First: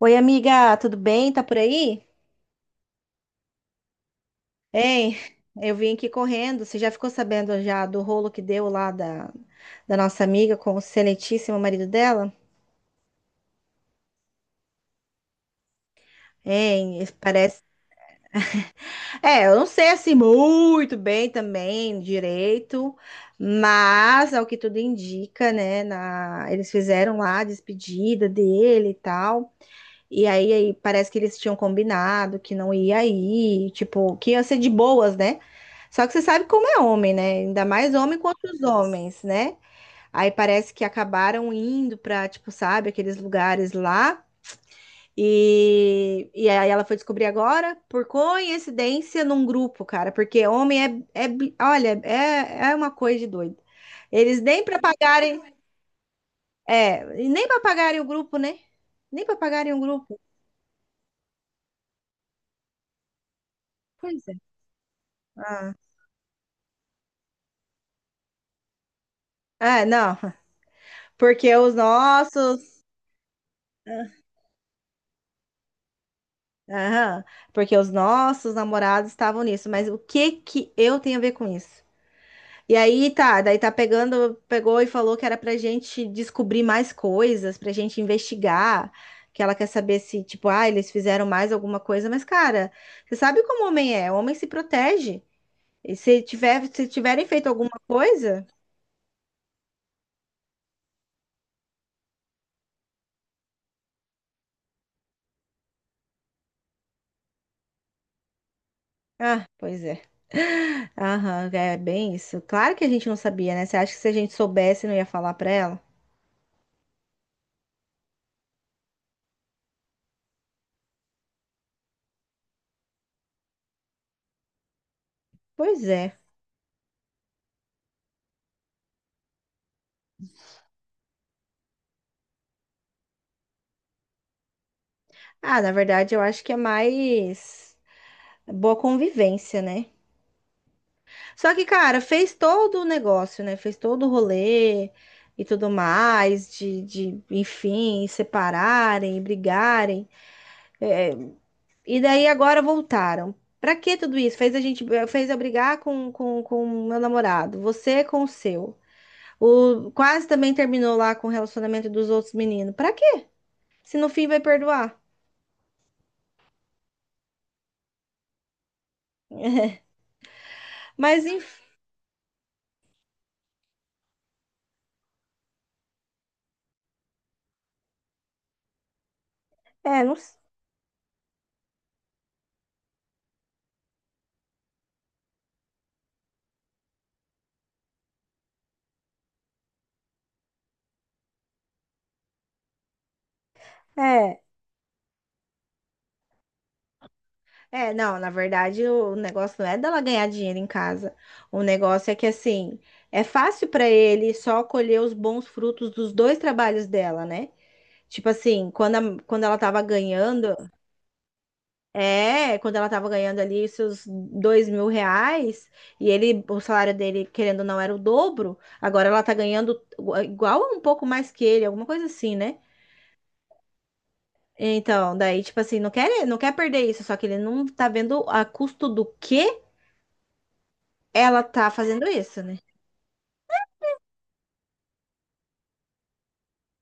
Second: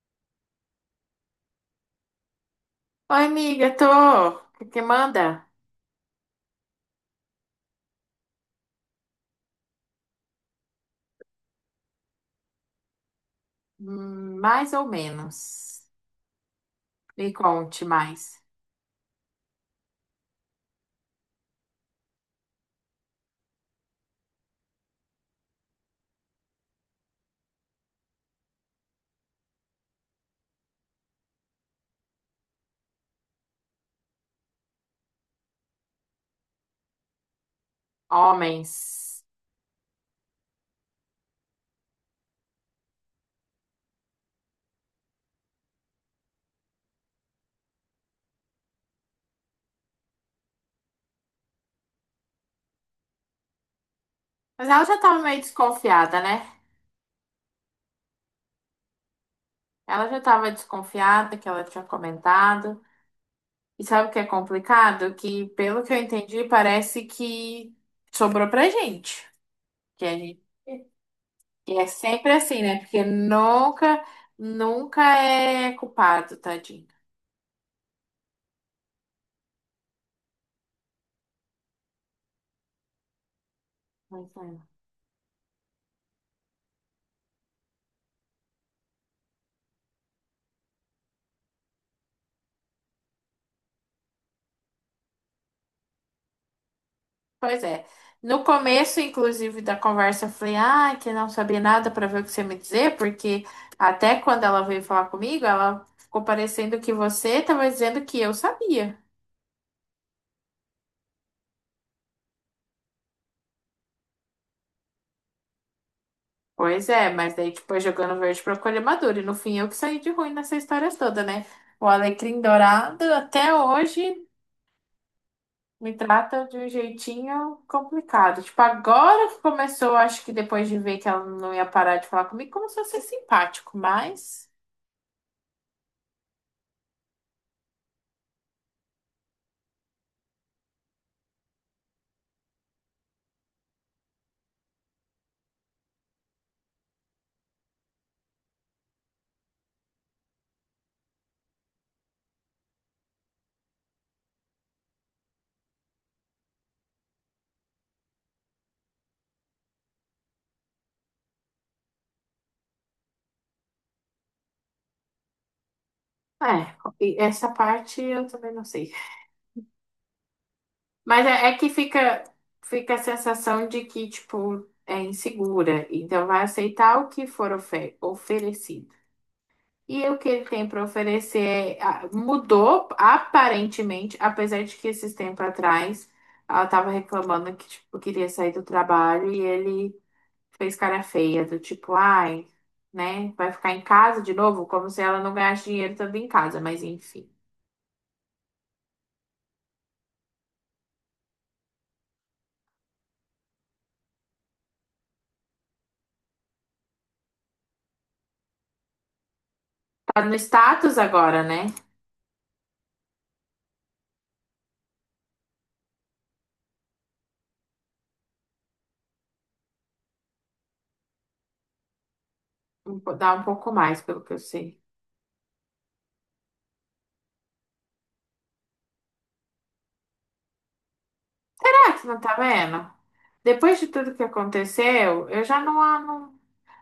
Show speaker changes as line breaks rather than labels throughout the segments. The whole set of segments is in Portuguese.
Oi, amiga, tudo bem? Tá por aí?
Oi, amiga, tô. O que que
Ei,
manda?
eu vim aqui correndo. Você já ficou sabendo já do rolo que deu lá da nossa amiga com o excelentíssimo marido dela?
Mais ou menos.
Hein,
Me
parece.
conte mais.
É, eu não sei assim muito bem também direito, mas ao que tudo indica, né? Eles fizeram lá a despedida dele e tal. E aí, parece que eles tinham combinado que não ia ir, tipo, que ia ser de boas, né? Só que você sabe como é homem, né? Ainda mais homem contra os homens,
Homens.
né? Aí parece que acabaram indo pra, tipo, sabe, aqueles lugares lá. E aí ela foi descobrir agora, por coincidência, num grupo, cara. Porque homem olha, é uma coisa de doido. Eles nem
Mas
pra
ela já tava
pagarem,
meio desconfiada, né?
e nem pra pagarem o grupo, né? Nem pra pagarem o
Ela
grupo.
já tava desconfiada que ela tinha comentado. E sabe o que é
Pois é.
complicado? Que,
Ah,
pelo que eu entendi, parece que sobrou pra gente.
é,
Que a
não.
gente.
Porque os
E é sempre
nossos.
assim, né? Porque nunca, nunca é culpado, tadinho.
Aham, porque os nossos namorados estavam nisso, mas o que que eu tenho a ver com isso? E aí
Pois é.
pegou e falou que era pra gente descobrir mais coisas, pra gente investigar, que ela quer saber se, tipo, ah, eles fizeram mais alguma coisa, mas cara, você sabe como o homem é, o homem se protege. E se tiverem feito
Pois
alguma
é. No
coisa,
começo, inclusive, da conversa, eu falei, ah, que não sabia nada para ver o que você me dizer, porque até quando ela veio falar comigo, ela ficou parecendo que você estava dizendo que eu sabia.
ah, pois é. Aham, é bem isso. Claro que a gente não sabia, né? Você acha que se a gente soubesse, não ia falar pra ela?
Pois é, mas daí, tipo, é jogando verde para colher maduro. E no fim, eu que saí de ruim nessa história toda, né? O Alecrim Dourado, até hoje,
Pois
me
é.
trata de um jeitinho complicado. Tipo, agora que começou, acho que depois de ver que ela não ia parar de falar comigo, começou a ser simpático, mas.
Ah, na verdade, eu acho que é mais boa convivência, né? Só que, cara, fez todo o negócio, né? Fez todo o rolê e tudo mais, de enfim, separarem, brigarem. E daí agora voltaram. Pra que tudo isso? Fez a gente, fez eu brigar com o meu namorado, você com o seu. Quase também terminou lá com o relacionamento dos outros meninos. Pra quê? Se no fim vai perdoar.
É, e essa parte eu também não sei.
Mas
Mas é
enfim,
que fica a sensação de que, tipo, é insegura. Então vai aceitar o que for oferecido.
é,
E
não,
o que ele tem para oferecer mudou, aparentemente, apesar de que esses tempos atrás ela estava reclamando que, tipo, queria sair do trabalho e ele fez cara feia, do tipo, ai, né, vai ficar em casa de
é.
novo, como se ela não ganhasse dinheiro também em casa, mas enfim.
É, não, na verdade o negócio não é dela ganhar dinheiro em casa. O negócio é que assim, é fácil para ele só colher os bons frutos dos dois trabalhos dela, né? Tipo assim, quando ela tava
Tá no
ganhando,
status agora, né?
quando ela tava ganhando ali seus R$ 2.000, e ele, o salário dele, querendo ou não, era o dobro, agora ela tá ganhando igual ou um pouco mais que ele, alguma coisa assim, né?
Dá um pouco mais, pelo que eu sei.
Então, daí, tipo assim, não quer perder isso, só que ele não tá vendo a custo do quê? Ela tá
Será que você
fazendo
não tá
isso, né?
vendo? Depois de tudo que aconteceu, eu já não,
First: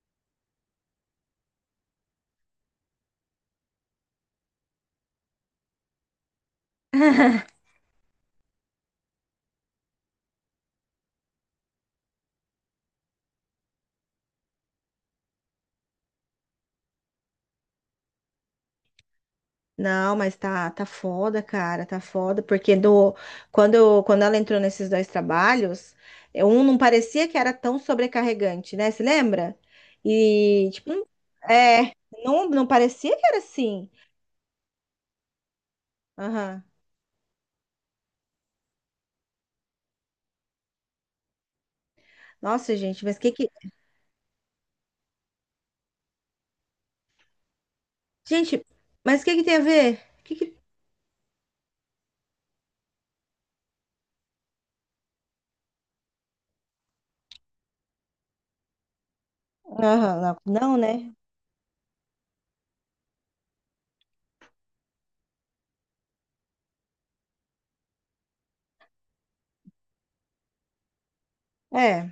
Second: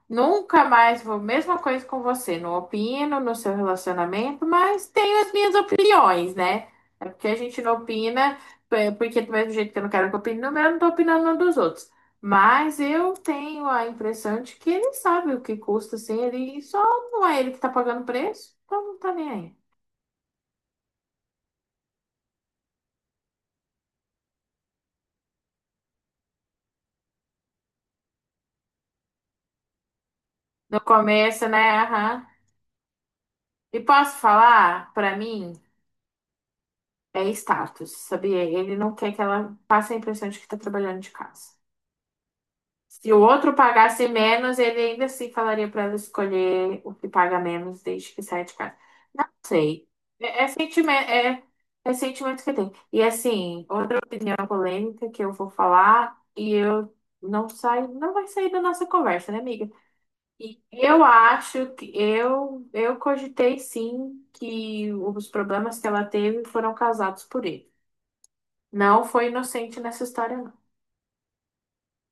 nunca mais vou. Mesma coisa com você. Não opino no seu relacionamento, mas tenho as minhas opiniões, né? É porque a gente não opina, é porque do mesmo jeito que eu não quero que opine no meu, eu não tô opinando no dos outros. Mas eu tenho a impressão de que ele sabe o que custa sem ele, e só não é ele que tá pagando o preço, então não tá nem aí.
Não, mas tá foda, cara, tá foda, porque quando ela entrou nesses dois trabalhos, um não parecia que era tão sobrecarregante, né? Se lembra? E,
No
tipo,
começo, né?
é,
Aham.
não, não parecia que era
E
assim.
posso falar, pra mim,
Aham.
é status, sabia? Ele não quer que ela passe a impressão de que tá trabalhando de casa.
Nossa, gente,
Se
mas
o
que que.
outro pagasse menos, ele ainda assim falaria pra ela escolher o que paga menos desde que saia de
Gente,
casa.
mas
Não
que tem a
sei.
ver?
É
Que...
sentimento, é sentimento que tem. E assim, outra opinião polêmica que eu vou falar e eu não saio, não vai sair da nossa conversa, né, amiga?
Aham, não,
E
não,
eu
né?
acho que eu cogitei sim que os problemas que ela teve foram causados por ele. Não foi inocente nessa história, não.
É,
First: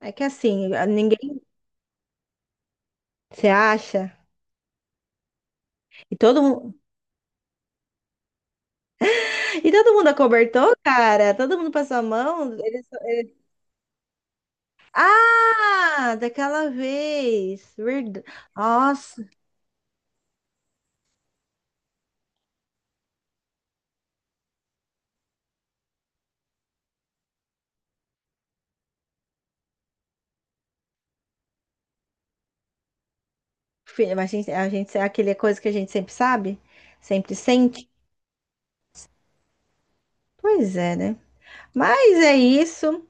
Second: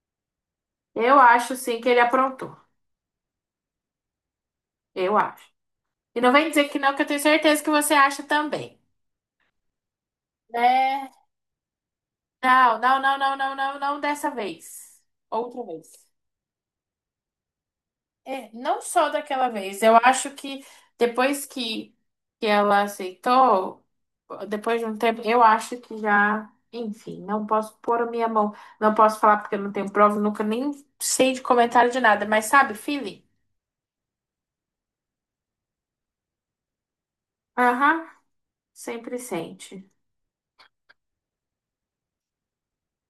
é que assim,
Eu
ninguém
acho sim que ele aprontou.
se acha.
Eu acho.
E
E não
todo
vem dizer
mundo,
que não, que eu tenho certeza que você acha também.
e todo mundo acobertou,
Né?
cara. Todo mundo passou a mão.
Não, não, não, não, não, não, não dessa vez. Outra vez.
Ah, daquela vez. Verdade.
É, não só
Nossa,
daquela vez. Eu acho que depois que ela aceitou, depois de um tempo, eu acho que já, enfim, não posso pôr a minha mão, não posso falar porque eu não tenho prova, nunca nem sei de comentário de nada, mas sabe, feeling?
filha, mas a gente, é aquele é coisa que a gente sempre sabe, sempre sente.
Aham, sempre sente.
Pois é, né? Mas é isso.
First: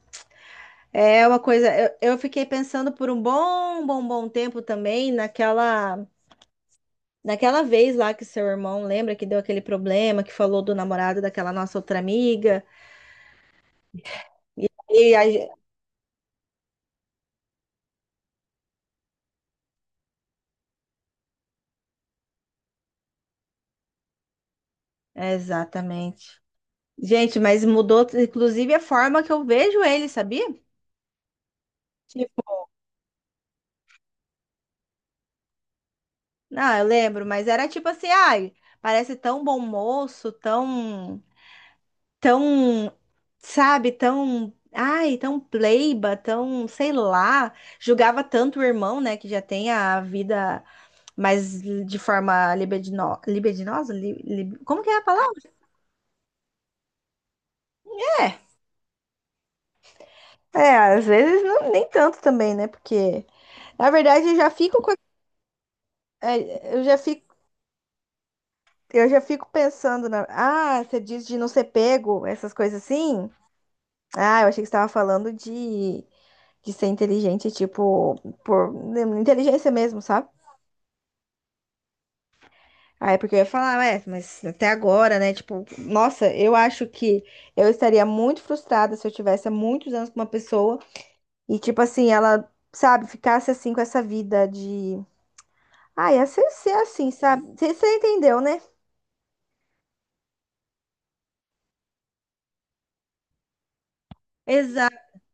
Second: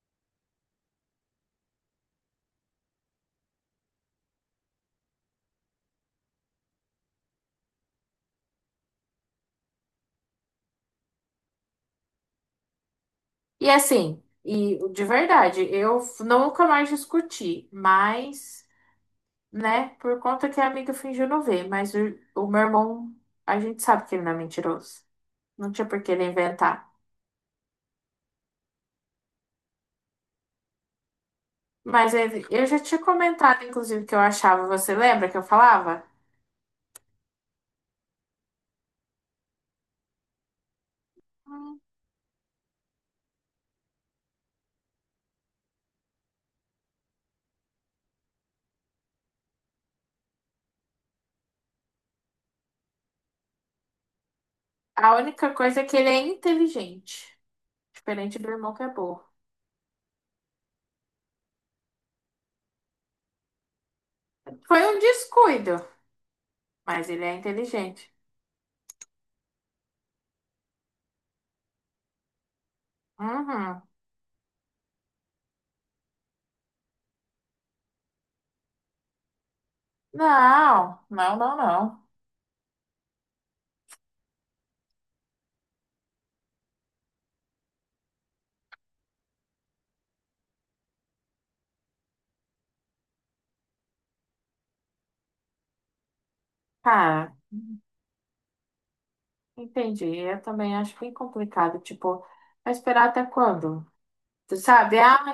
É uma coisa. Eu fiquei pensando por um bom, bom, bom tempo também naquela, naquela vez lá que seu irmão lembra que deu aquele problema, que falou do namorado daquela nossa outra amiga.
E assim,
E,
e de
e a ge-
verdade, nunca mais discuti, mas, né, por conta que a amiga fingiu não ver, mas o meu irmão, a gente sabe que ele não é mentiroso. Não tinha por que ele
Exatamente.
inventar.
Gente, mas mudou, inclusive, a forma que eu vejo ele, sabia?
Eu já tinha comentado, inclusive, que eu achava, você lembra que eu falava?
Não, eu lembro, mas era tipo assim, ai, parece tão bom moço, tão, tão, sabe, tão, ai, tão pleiba, tão, sei lá, julgava tanto o irmão, né, que já tem a vida mais de forma libidinosa, como que é a
A
palavra?
única coisa é que ele é inteligente,
É,
diferente do irmão que é burro.
é, às vezes não, nem tanto também, né? Porque, na verdade, eu já fico
Foi
com, a-
um descuido,
é, eu já
mas ele é
fico,
inteligente.
eu já fico pensando na, ah, você diz de não ser pego, essas coisas assim.
Uhum.
Ah, eu achei que você estava falando de ser inteligente, tipo, por inteligência mesmo, sabe?
Não, não, não, não.
Ah, é porque eu ia falar, ué, mas até agora, né? Tipo, nossa, eu acho que eu estaria muito frustrada se eu tivesse há muitos anos com uma pessoa e, tipo assim, ela, sabe, ficasse assim com essa vida de. Ah, ia ser assim,
Cara,
sabe? Você entendeu, né?
entendi. Eu também acho bem complicado. Tipo, vai esperar até quando? Tu sabe?
Exato.
Ah,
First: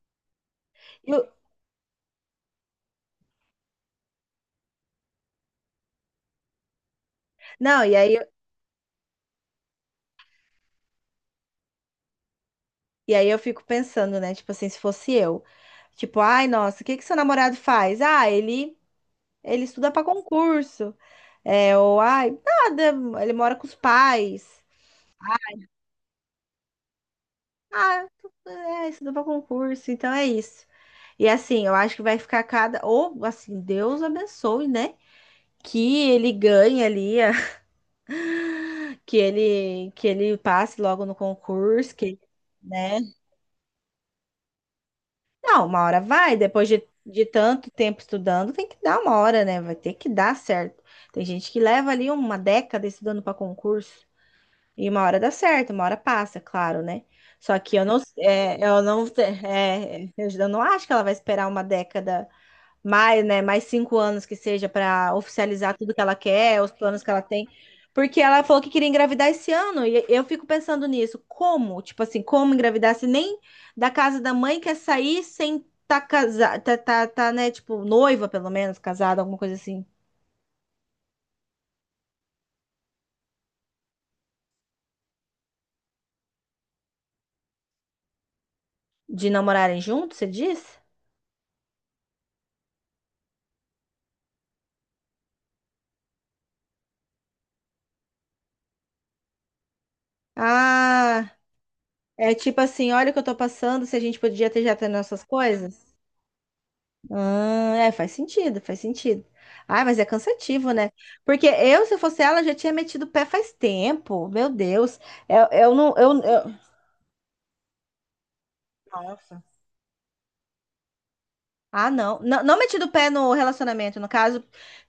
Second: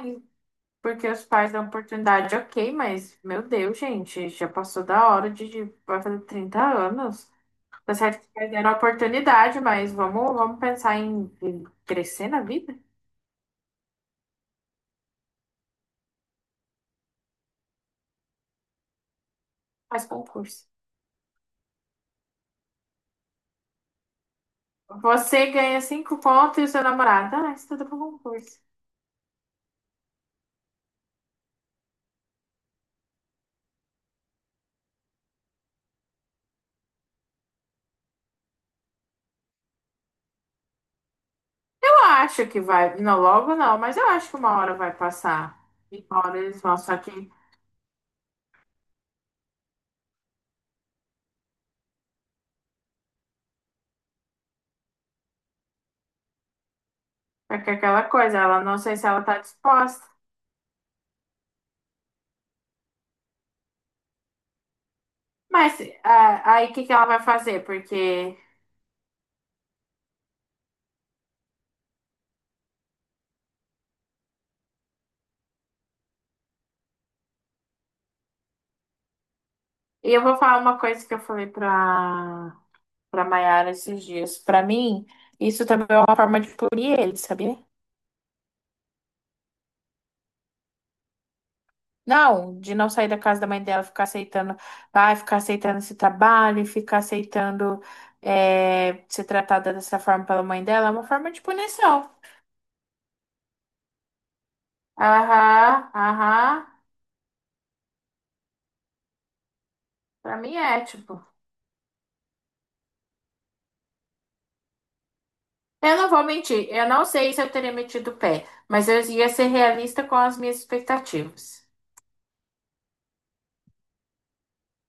porque os
Eu-
pais dão oportunidade, ok, mas, meu Deus, gente, já passou da hora de vai fazer 30 anos.
Não, e
Tá
aí,
certo que perderam a oportunidade, mas vamos pensar em crescer na vida?
e aí eu fico pensando, né? Tipo assim, se fosse eu. Tipo, ai, nossa, o que que seu namorado faz? Ele estuda para
Faz concurso.
concurso. É, ou ai, nada, ele mora com os pais.
Você ganha cinco pontos e o seu namorado. Ah, estuda para
Ah,
concurso.
é, estuda para concurso, então é isso. E assim, eu acho que vai ficar cada. Ou assim, Deus abençoe, né? Que ele ganhe ali, que ele passe logo no concurso,
Eu
que,
acho que vai.
né?
Não, logo não, mas eu acho que uma hora vai passar.
Não, uma hora
E uma
vai,
hora eles
depois
vão.
de,
Só
de tanto tempo estudando, tem que dar uma hora, né? Vai ter que dar certo. Tem gente que leva ali uma década estudando para concurso. E uma hora dá certo, uma hora passa, claro, né? Só
que é
que eu não,
aquela coisa, ela
é,
não
eu
sei
não,
se ela tá disposta.
é, eu não acho que ela vai esperar uma década mais, né? Mais 5 anos que seja para oficializar
Mas
tudo que ela
ah,
quer, os
aí o que que
planos
ela
que
vai
ela tem.
fazer?
Porque
Porque.
ela falou que queria engravidar esse ano, e eu fico pensando nisso. Como? Tipo assim, como engravidar se nem da casa da mãe quer sair sem tá casada, tá, tá, tá, né? Tipo, noiva, pelo menos, casada, alguma coisa assim.
E eu vou falar uma coisa que eu falei pra Mayara esses dias. Pra mim, isso também é uma forma de punir ele, sabia?
De namorarem juntos, você diz?
Não, de não sair da casa da mãe dela, ficar aceitando, vai ficar aceitando esse trabalho, e ficar aceitando é, ser tratada dessa forma pela mãe dela, é uma
Ah.
forma de punição.
É tipo assim, olha o que eu tô passando, se a gente podia ter já ter nossas
Aham,
coisas.
aham,
Ah, é, faz sentido, faz sentido. Ah, mas é
pra mim
cansativo,
é,
né?
tipo.
Porque eu, se fosse ela, já tinha metido o pé faz tempo. Meu Deus. Eu não.
Eu não vou mentir, eu não sei se eu teria metido o pé, mas eu ia
Nossa.
ser realista com as minhas expectativas.
Ah, não. Não, não metido o pé no relacionamento, no caso.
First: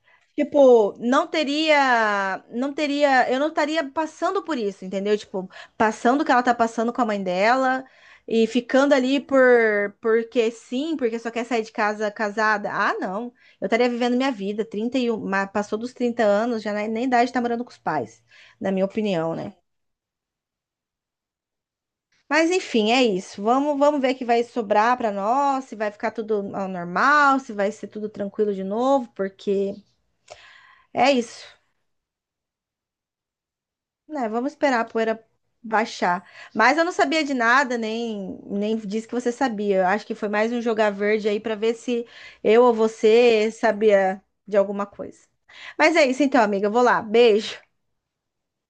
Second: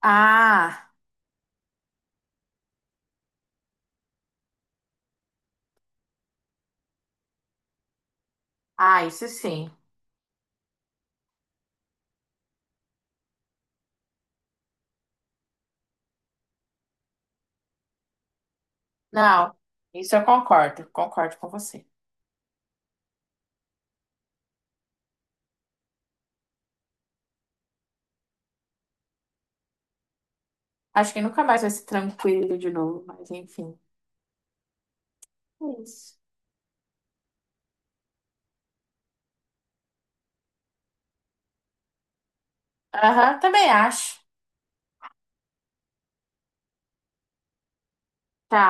Ah,
Tipo, não teria, não teria, eu não estaria passando por isso, entendeu? Tipo, passando o que ela tá passando com a mãe dela e ficando
ah,
ali
isso sim.
porque sim, porque só quer sair de casa casada. Ah, não. Eu estaria vivendo minha vida, 31, passou dos 30 anos, já nem idade tá morando com os pais, na minha opinião, né?
Não, isso eu concordo com você.
Mas enfim, é isso. Vamos ver o que vai sobrar pra nós, se vai ficar tudo ao normal, se vai ser tudo tranquilo de novo, porque é
Acho que nunca
isso.
mais vai ser tranquilo de novo, mas enfim.
Né, vamos esperar a poeira
É isso.
baixar. Mas eu não sabia de nada, nem disse que você sabia. Eu acho que foi mais um jogar verde aí para ver se eu ou
Aham,
você
também
sabia
acho.
de alguma coisa. Mas é isso então, amiga. Eu vou lá. Beijo.
Tá.